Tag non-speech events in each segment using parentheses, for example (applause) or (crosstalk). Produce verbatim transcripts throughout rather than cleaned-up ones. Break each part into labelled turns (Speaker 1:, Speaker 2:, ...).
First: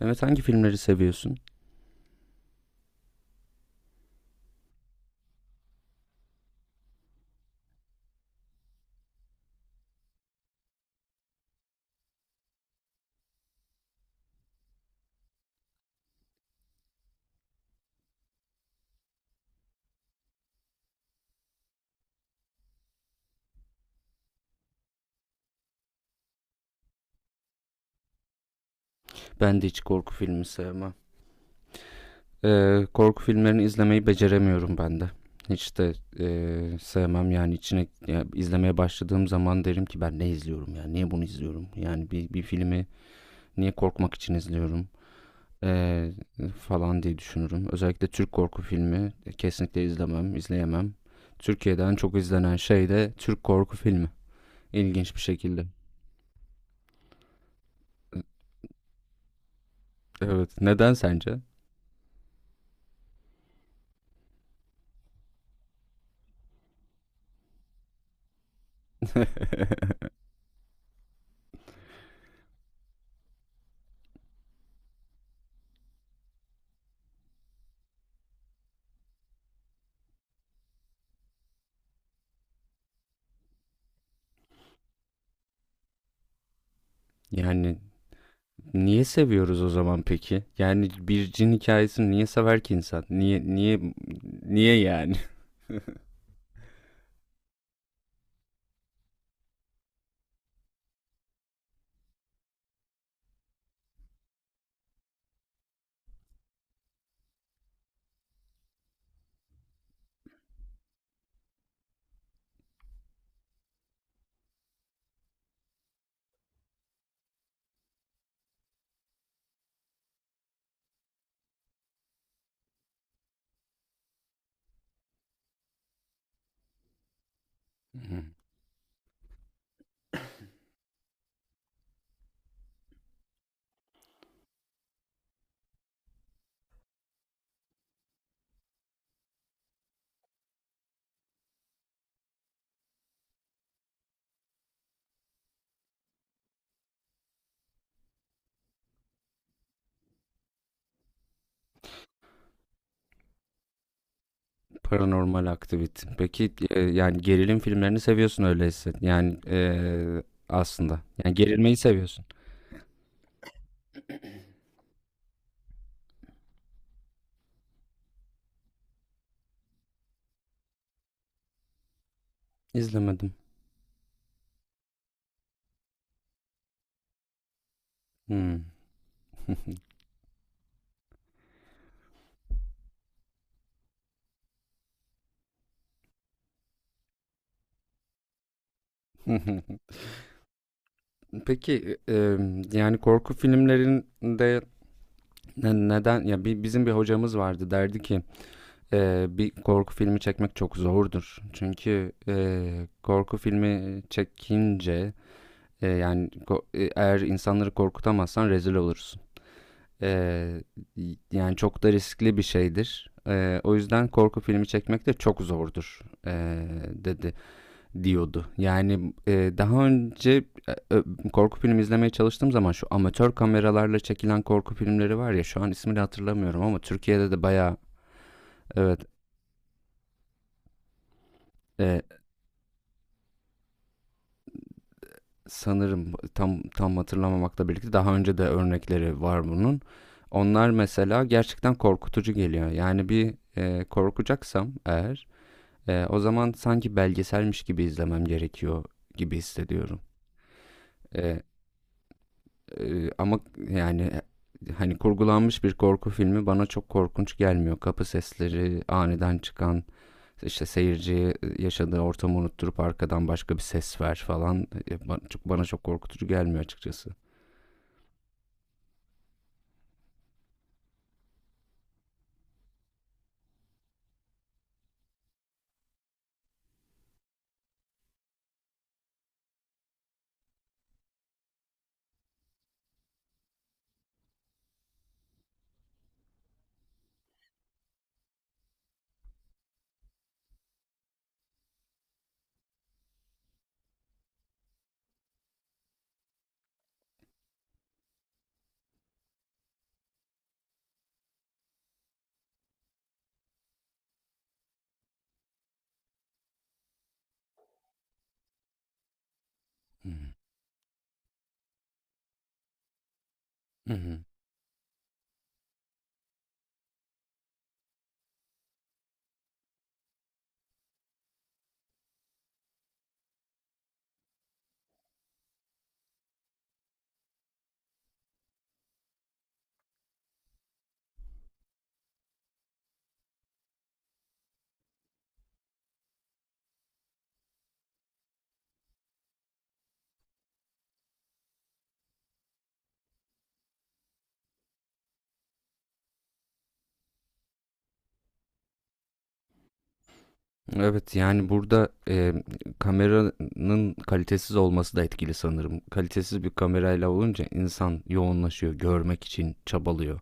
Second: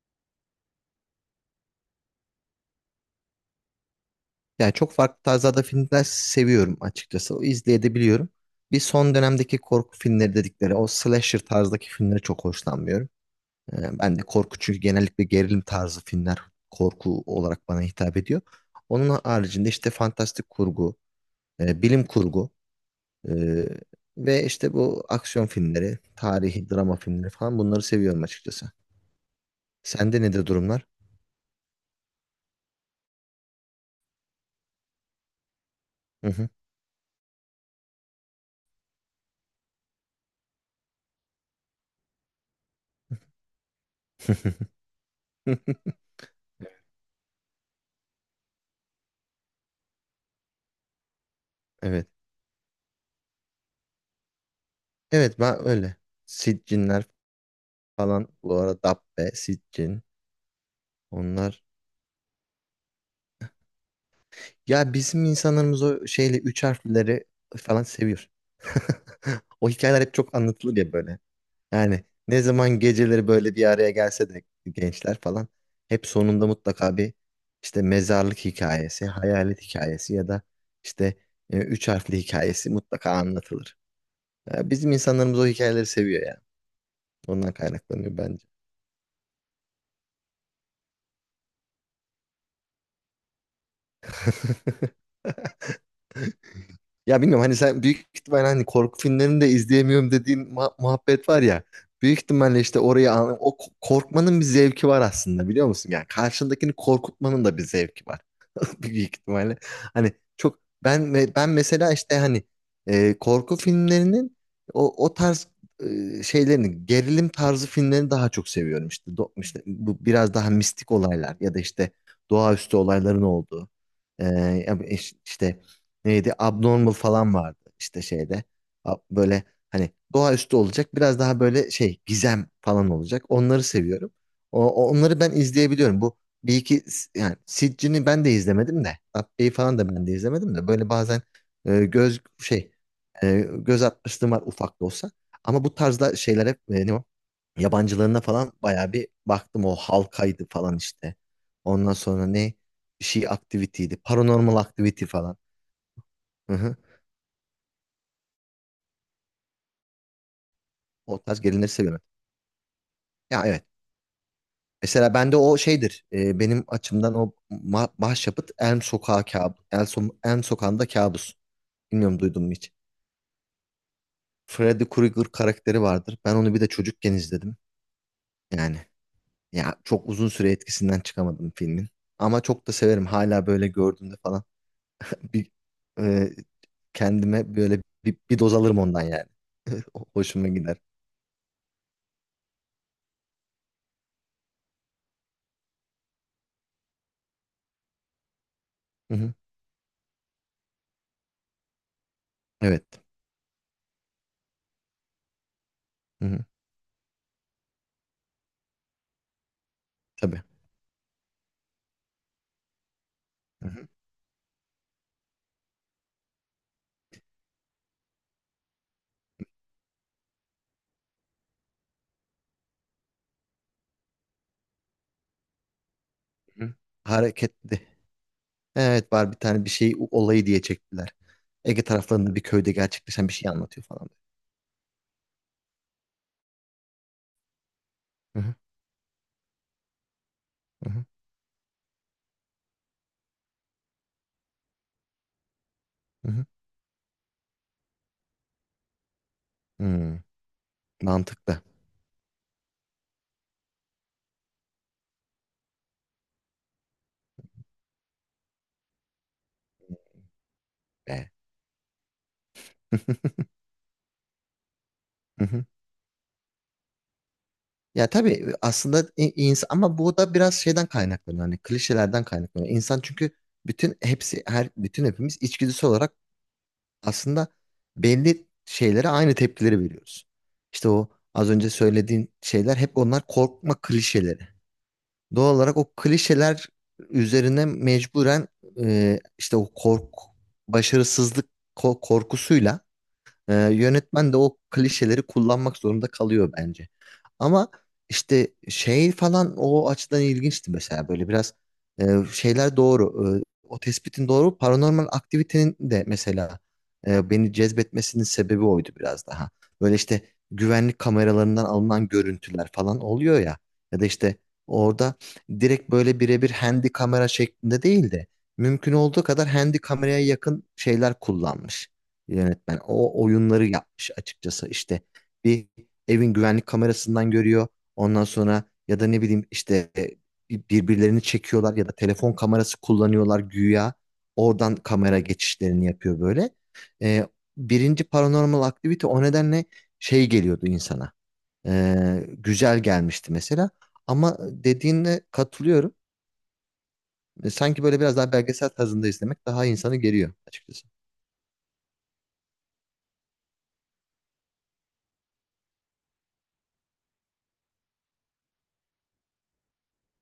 Speaker 1: Evet hangi filmleri seviyorsun?
Speaker 2: Yani çok farklı tarzlarda filmler seviyorum açıkçası. O izleyebiliyorum. Bir son dönemdeki korku filmleri dedikleri o slasher tarzdaki filmlere çok hoşlanmıyorum. Ee, ben de korku çünkü genellikle gerilim tarzı filmler korku olarak bana hitap ediyor. Onun haricinde işte fantastik kurgu, e, bilim kurgu e, ve işte bu aksiyon filmleri, tarihi drama filmleri falan bunları seviyorum açıkçası.
Speaker 1: Ben de hiç korku
Speaker 2: Sende
Speaker 1: filmi
Speaker 2: nedir durumlar?
Speaker 1: sevmem. Ee, korku filmlerini izlemeyi beceremiyorum ben de. Hiç de e,
Speaker 2: Hı hı.
Speaker 1: sevmem yani içine ya izlemeye başladığım zaman derim ki ben ne izliyorum ya niye bunu izliyorum yani bir, bir filmi niye korkmak için izliyorum.
Speaker 2: (laughs)
Speaker 1: Ee, Falan diye düşünürüm. Özellikle Türk korku filmi e, kesinlikle izlemem izleyemem. Türkiye'den
Speaker 2: Evet.
Speaker 1: çok izlenen şey de Türk korku filmi, İlginç bir
Speaker 2: Evet
Speaker 1: şekilde.
Speaker 2: ben öyle. Siccinler falan bu arada Dabbe, Sitcin
Speaker 1: Evet neden sence? (laughs)
Speaker 2: onlar. Ya bizim insanlarımız o şeyle üç harfleri falan seviyor. (laughs) O hikayeler hep çok anlatılır ya böyle. Yani ne zaman geceleri böyle bir araya gelse de gençler falan hep sonunda mutlaka bir işte mezarlık hikayesi, hayalet hikayesi ya da işte e, üç harfli hikayesi mutlaka anlatılır. Ya bizim insanlarımız o hikayeleri seviyor ya. Ondan
Speaker 1: Yani
Speaker 2: kaynaklanıyor bence.
Speaker 1: niye seviyoruz o zaman peki? Yani bir cin hikayesini niye sever ki insan? Niye niye niye
Speaker 2: (laughs)
Speaker 1: yani?
Speaker 2: Ya bilmiyorum, hani sen büyük ihtimal hani korku filmlerini de izleyemiyorum dediğin muha- muhabbet var ya. Büyük ihtimalle işte orayı an- o ko- korkmanın bir zevki var aslında, biliyor musun? Yani karşındakini korkutmanın da bir zevki var. (laughs) büyük ihtimalle. Hani çok ben ben mesela işte hani e, korku filmlerinin o o tarz e, şeylerini, gerilim tarzı filmlerini daha çok seviyorum işte. Do- işte bu biraz daha mistik olaylar ya da işte doğaüstü olayların olduğu. E, Ya bu iş- işte neydi, Abnormal falan vardı işte şeyde.
Speaker 1: (laughs)
Speaker 2: A- böyle hani doğaüstü olacak, biraz daha böyle şey gizem falan olacak, onları seviyorum. O, onları ben izleyebiliyorum. Bu bir iki, yani Sitchin'i ben de izlemedim de, Dabbe'yi falan da ben de izlemedim de, böyle bazen e, göz şey e, göz atmışlığım var, ufak da olsa. Ama bu tarzda şeyler hep e, ne o? Yabancılarına falan bayağı bir baktım, o halkaydı falan işte. Ondan sonra ne, bir şey aktivitiydi. Paranormal aktiviti falan.
Speaker 1: Paranormal aktivite. Peki
Speaker 2: Hı hı.
Speaker 1: e, yani gerilim filmlerini seviyorsun öyleyse. Yani e, aslında.
Speaker 2: O
Speaker 1: Yani
Speaker 2: tarz gelinleri
Speaker 1: gerilmeyi
Speaker 2: seviyorum.
Speaker 1: seviyorsun.
Speaker 2: Ya evet. Mesela bende o şeydir. e, benim açımdan o ma- başyapıt Elm Sokağı kabus. Elm, So- Elm Sokağı'nda kabus. Bilmiyorum, duydun mu hiç?
Speaker 1: İzlemedim.
Speaker 2: Freddy Krueger karakteri vardır. Ben onu bir de çocukken izledim.
Speaker 1: Hmm. (laughs)
Speaker 2: Yani ya çok uzun süre etkisinden çıkamadım filmin. Ama çok da severim. Hala böyle gördüğümde falan bir e, kendime böyle bir, bir doz alırım ondan yani.
Speaker 1: (laughs)
Speaker 2: (laughs) O- Hoşuma gider.
Speaker 1: Peki e, yani korku filmlerinde ne- neden ya bi- bizim bir hocamız vardı derdi ki
Speaker 2: Hı
Speaker 1: Ee,
Speaker 2: hı.
Speaker 1: bir korku filmi çekmek çok zordur. Çünkü e,
Speaker 2: Evet.
Speaker 1: korku filmi çekince e,
Speaker 2: Hı
Speaker 1: yani
Speaker 2: hı.
Speaker 1: ko- e, eğer insanları korkutamazsan rezil olursun.
Speaker 2: Tabii.
Speaker 1: Ee, Yani çok da riskli bir şeydir. Ee,
Speaker 2: Hı
Speaker 1: o
Speaker 2: hı.
Speaker 1: yüzden korku filmi çekmek de çok zordur, ee, dedi diyordu. Yani e, daha önce e, ö- korku filmi izlemeye çalıştığım zaman şu amatör kameralarla çekilen korku filmleri var ya şu an ismini hatırlamıyorum
Speaker 2: Hı hı.
Speaker 1: ama Türkiye'de de bayağı
Speaker 2: Hareketli.
Speaker 1: evet,
Speaker 2: Evet, var bir tane, bir şey o- olayı diye çektiler. Ege
Speaker 1: e,
Speaker 2: taraflarında bir köyde gerçekleşen bir şey anlatıyor falan.
Speaker 1: sanırım tam tam hatırlamamakla birlikte daha önce
Speaker 2: Hı
Speaker 1: de
Speaker 2: hı.
Speaker 1: örnekleri var bunun. Onlar
Speaker 2: Hı hı.
Speaker 1: mesela gerçekten korkutucu geliyor. Yani bir e, korkacaksam eğer e, o
Speaker 2: Hı hı.
Speaker 1: zaman sanki belgeselmiş gibi izlemem gerekiyor gibi hissediyorum.
Speaker 2: Hmm.
Speaker 1: E,
Speaker 2: Mantıklı.
Speaker 1: e, Ama yani e, hani kurgulanmış bir korku filmi bana çok korkunç gelmiyor. Kapı sesleri, aniden çıkan işte
Speaker 2: Be.
Speaker 1: seyirciye yaşadığı ortamı unutturup arkadan başka bir ses ver falan e, ba- çok-
Speaker 2: (laughs)
Speaker 1: bana çok korkutucu gelmiyor açıkçası.
Speaker 2: Ya tabii aslında i- insan, ama bu da biraz şeyden kaynaklanıyor. Hani klişelerden kaynaklanıyor. İnsan çünkü bütün hepsi her bütün hepimiz içgüdüsel olarak aslında belli şeylere aynı tepkileri veriyoruz. İşte o az önce söylediğin şeyler hep onlar korkma klişeleri. Doğal olarak o klişeler üzerine mecburen e, işte o kork başarısızlık ko- korkusuyla ee, yönetmen de o klişeleri kullanmak zorunda kalıyor bence. Ama işte şey falan o açıdan ilginçti mesela, böyle biraz e, şeyler doğru. E, o tespitin doğru. Paranormal aktivitenin de mesela e, beni cezbetmesinin sebebi oydu biraz daha. Böyle işte
Speaker 1: Hmm.
Speaker 2: güvenlik kameralarından alınan görüntüler falan oluyor ya.
Speaker 1: Hı
Speaker 2: Ya da
Speaker 1: hı.
Speaker 2: işte orada direkt böyle birebir handy kamera şeklinde değil de mümkün olduğu kadar handy kameraya yakın şeyler kullanmış yönetmen. O oyunları yapmış açıkçası. İşte bir evin güvenlik kamerasından görüyor. Ondan sonra, ya da ne bileyim işte e, bir- birbirlerini çekiyorlar ya da telefon kamerası kullanıyorlar güya. Oradan kamera geçişlerini yapıyor böyle. E, birinci Paranormal Activity o nedenle şey geliyordu insana. E, güzel gelmişti mesela. Ama dediğine katılıyorum. E, sanki böyle biraz daha belgesel tarzında izlemek daha insanı geriyor açıkçası.
Speaker 1: Evet yani burada e, kameranın kalitesiz olması da etkili sanırım. Kalitesiz bir kamerayla olunca insan yoğunlaşıyor, görmek için çabalıyor.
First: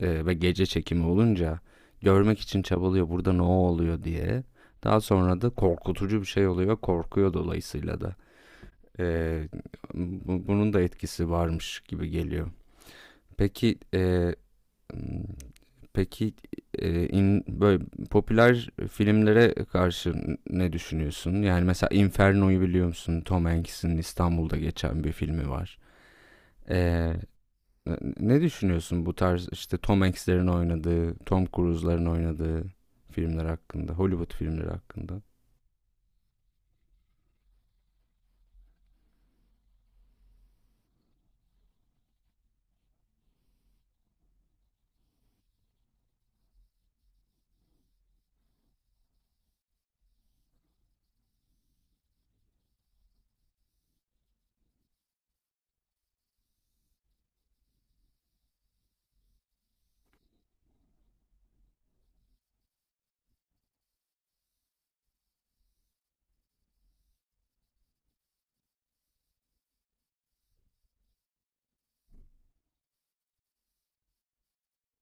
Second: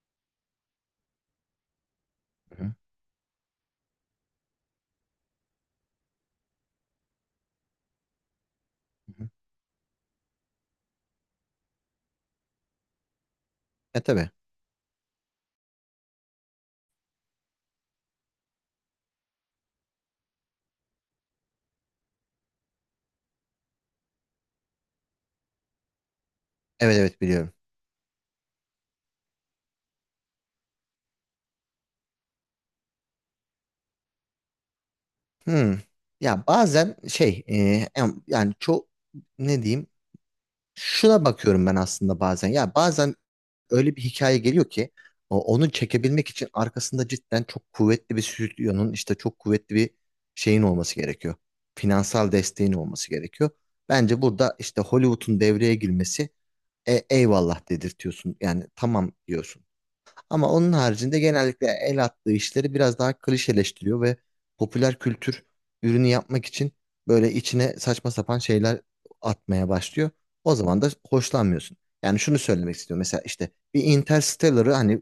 Speaker 1: E, ve gece çekimi olunca görmek için
Speaker 2: Hı hı.
Speaker 1: çabalıyor burada ne oluyor diye. Daha sonra da korkutucu bir şey oluyor, korkuyor dolayısıyla da.
Speaker 2: Hı hı.
Speaker 1: E, bu- Bunun da etkisi varmış gibi geliyor. Peki
Speaker 2: E tabii.
Speaker 1: e, Peki, eee, in böyle popüler filmlere karşı ne düşünüyorsun? Yani mesela Inferno'yu biliyor musun? Tom Hanks'in İstanbul'da geçen bir filmi var.
Speaker 2: Evet
Speaker 1: Eee,
Speaker 2: evet biliyorum.
Speaker 1: Ne düşünüyorsun bu tarz, işte, Tom Hanks'lerin oynadığı, Tom Cruise'ların oynadığı filmler hakkında, Hollywood filmleri hakkında?
Speaker 2: Hmm. Ya bazen şey e, em- yani çok ne diyeyim, şuna bakıyorum ben aslında bazen. Ya bazen öyle bir hikaye geliyor ki o- onu çekebilmek için arkasında cidden çok kuvvetli bir stüdyonun, işte çok kuvvetli bir şeyin olması gerekiyor. Finansal desteğin olması gerekiyor. Bence burada işte Hollywood'un devreye girmesi e, eyvallah dedirtiyorsun. Yani tamam diyorsun. Ama onun haricinde genellikle el attığı işleri biraz daha klişeleştiriyor ve popüler kültür ürünü yapmak için böyle içine saçma sapan şeyler atmaya başlıyor. O zaman da hoşlanmıyorsun. Yani şunu söylemek istiyorum. Mesela işte bir Interstellar'ı, hani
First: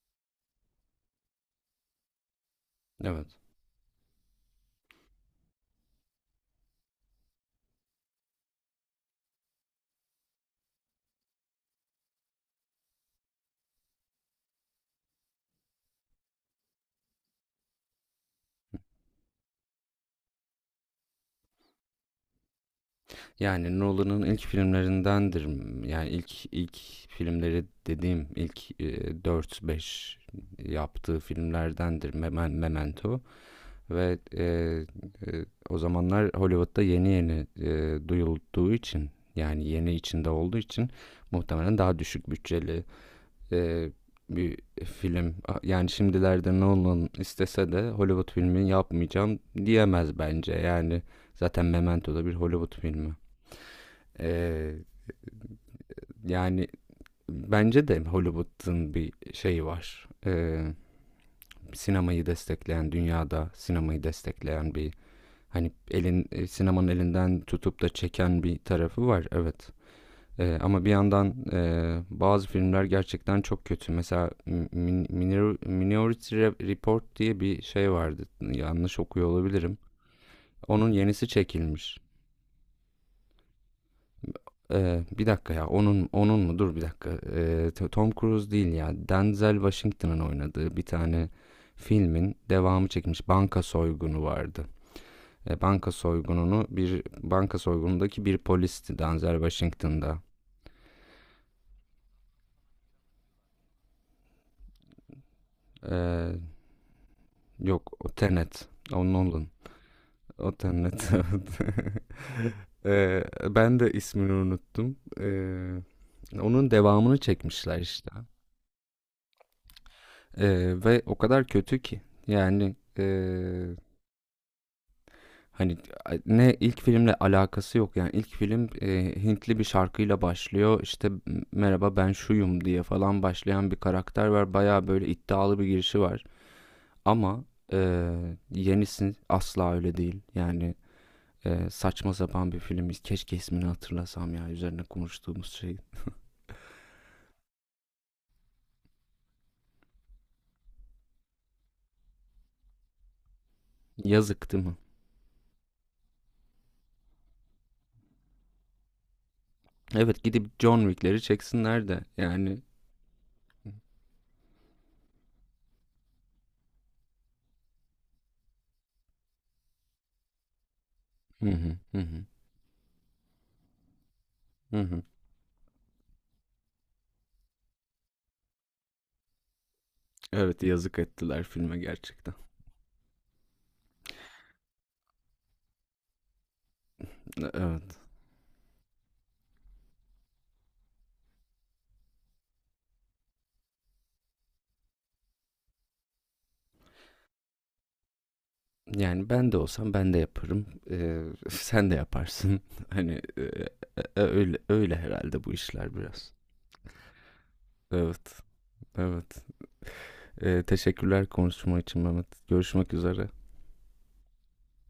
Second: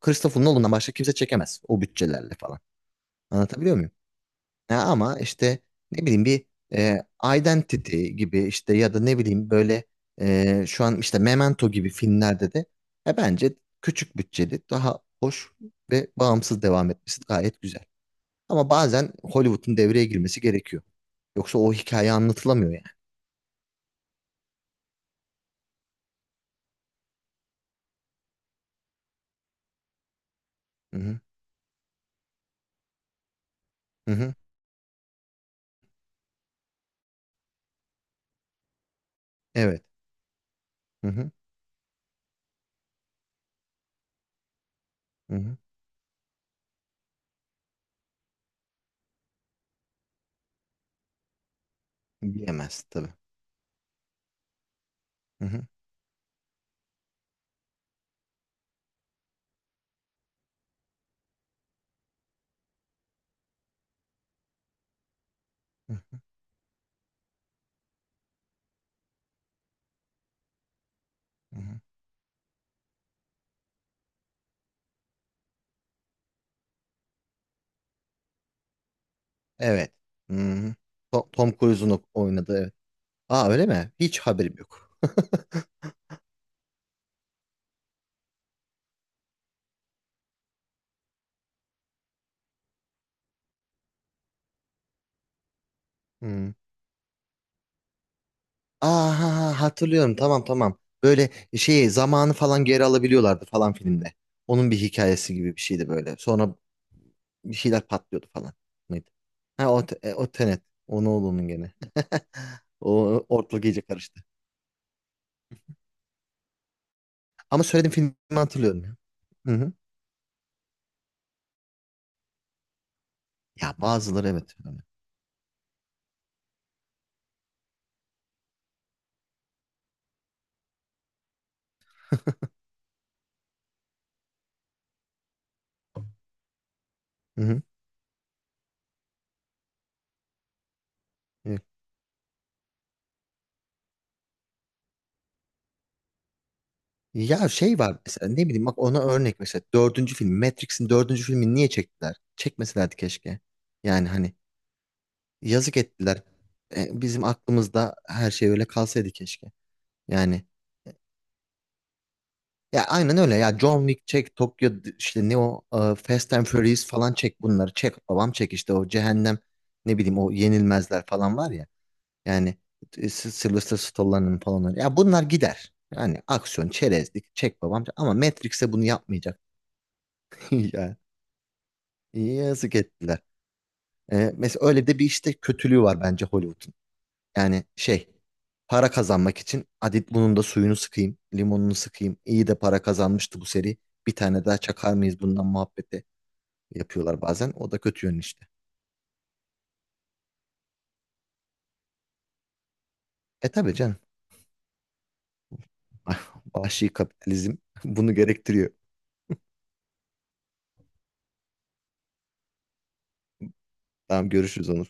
Speaker 2: Christopher Nolan'dan başka kimse çekemez o bütçelerle falan.
Speaker 1: Evet.
Speaker 2: Anlatabiliyor muyum? Ya ama işte ne bileyim bir e, Identity gibi, işte ya da ne bileyim böyle e, şu an işte Memento gibi filmlerde de e, bence küçük bütçeli daha hoş ve bağımsız devam etmesi gayet güzel. Ama bazen Hollywood'un devreye girmesi gerekiyor. Yoksa o hikaye anlatılamıyor yani.
Speaker 1: Yani Nolan'ın ilk filmlerindendir. Yani ilk ilk filmleri dediğim ilk, eee, dört beş
Speaker 2: Hı
Speaker 1: yaptığı
Speaker 2: hı.
Speaker 1: filmlerdendir. Memen Memento.
Speaker 2: Hı
Speaker 1: Ve
Speaker 2: hı.
Speaker 1: e, e, o zamanlar Hollywood'da yeni yeni e, duyulduğu için yani
Speaker 2: Evet.
Speaker 1: yeni içinde olduğu için
Speaker 2: Hı hı.
Speaker 1: muhtemelen daha düşük bütçeli e, bir film.
Speaker 2: Hı hı.
Speaker 1: Yani şimdilerde Nolan istese de Hollywood filmi yapmayacağım diyemez bence. Yani zaten Memento da bir Hollywood
Speaker 2: Bilemez
Speaker 1: filmi.
Speaker 2: tabii.
Speaker 1: E,
Speaker 2: Hı hı.
Speaker 1: Yani bence de Hollywood'un bir şeyi var. E, sinemayı destekleyen, dünyada sinemayı destekleyen bir. Hani
Speaker 2: Hı hı.
Speaker 1: elin eee, sinemanın elinden tutup da çeken bir tarafı var, evet. Eee, ama bir yandan
Speaker 2: Hı hı.
Speaker 1: eee, bazı filmler gerçekten çok kötü. Mesela Min- Minor- Minority Report diye bir şey vardı. Yanlış okuyor olabilirim.
Speaker 2: Evet. Hı hı.
Speaker 1: Onun yenisi
Speaker 2: To- Tom Cruise'un
Speaker 1: çekilmiş.
Speaker 2: ok-, oynadığı. Evet. Aa, öyle mi? Hiç haberim yok.
Speaker 1: Eee, bir dakika ya onun onun mu? Dur bir dakika. Eee, T- Tom Cruise değil ya. Denzel Washington'ın oynadığı bir tane filmin devamı çekilmiş. Banka soygunu vardı. E, banka
Speaker 2: Hı.
Speaker 1: soygununu Bir banka soygunundaki bir polisti Denzel
Speaker 2: Aha ha, hatırlıyorum,
Speaker 1: Washington'da.
Speaker 2: tamam tamam. Böyle şeyi, zamanı falan geri alabiliyorlardı falan filmde. Onun bir hikayesi gibi bir şeydi böyle.
Speaker 1: E,
Speaker 2: Sonra bir şeyler
Speaker 1: Yok o
Speaker 2: patlıyordu falan.
Speaker 1: Tenet. O
Speaker 2: Mıydı?
Speaker 1: Nolan.
Speaker 2: Ha o, te- e, o
Speaker 1: O
Speaker 2: Tenet. O
Speaker 1: Tenet.
Speaker 2: ne
Speaker 1: (laughs)
Speaker 2: oldu onun gene? (laughs)
Speaker 1: E,
Speaker 2: O ortalık
Speaker 1: ben
Speaker 2: iyice
Speaker 1: de
Speaker 2: karıştı.
Speaker 1: ismini unuttum. E, onun devamını
Speaker 2: Ama
Speaker 1: çekmişler
Speaker 2: söylediğim
Speaker 1: işte.
Speaker 2: filmi hatırlıyorum ya. Hı hı.
Speaker 1: E, ve o kadar kötü ki. Yani e,
Speaker 2: Ya bazıları evet, öyle.
Speaker 1: hani ne ilk filmle alakası yok. Yani ilk film e, Hintli bir şarkıyla başlıyor. İşte merhaba ben şuyum diye falan başlayan bir karakter var. Baya böyle iddialı bir girişi var.
Speaker 2: Hı
Speaker 1: Ama
Speaker 2: hı.
Speaker 1: eee, yenisi asla öyle değil. Yani
Speaker 2: Evet.
Speaker 1: eee, saçma sapan bir film. Keşke ismini hatırlasam ya üzerine konuştuğumuz şey.
Speaker 2: Ya şey var mesela, ne bileyim, bak ona örnek mesela dördüncü film, Matrix'in dördüncü filmini niye çektiler? Çekmeselerdi keşke. Yani hani,
Speaker 1: Yazık değil mi?
Speaker 2: yazık ettiler. E, bizim aklımızda her şey öyle kalsaydı keşke.
Speaker 1: Evet
Speaker 2: Yani
Speaker 1: gidip John Wick'leri çeksinler de yani.
Speaker 2: ya aynen öyle ya, John Wick çek, Tokyo d- işte ne o e, Fast and Furious falan çek, bunları çek babam çek, işte o cehennem, ne bileyim, o yenilmezler falan
Speaker 1: Hı
Speaker 2: var ya.
Speaker 1: hı hı hı.
Speaker 2: Yani e, S- Sylvester Stallone'ın falan
Speaker 1: Hı
Speaker 2: öyle. Ya
Speaker 1: hı.
Speaker 2: bunlar gider. Yani aksiyon çerezlik çek babam, ama Matrix'e bunu yapmayacak.
Speaker 1: Evet yazık
Speaker 2: (laughs)
Speaker 1: ettiler filme
Speaker 2: Ya
Speaker 1: gerçekten.
Speaker 2: yazık ettiler. E, mesela öyle de bir işte kötülüğü var bence Hollywood'un. Yani
Speaker 1: Evet.
Speaker 2: şey, para kazanmak için Adit, bunun da suyunu sıkayım, limonunu sıkayım. İyi de para kazanmıştı bu seri. Bir tane daha çakar mıyız bundan muhabbeti yapıyorlar bazen. O da kötü yönü işte.
Speaker 1: Yani ben de olsam ben de yaparım. Eee, (laughs) sen de yaparsın. (laughs) Hani
Speaker 2: E
Speaker 1: eee,
Speaker 2: tabii canım.
Speaker 1: öyle öyle herhalde bu işler biraz.
Speaker 2: (laughs) Vahşi kapitalizm (laughs) bunu
Speaker 1: Evet,
Speaker 2: gerektiriyor.
Speaker 1: evet. Ee, teşekkürler konuşma için Mehmet. Görüşmek üzere.
Speaker 2: Tamam, görüşürüz Onur.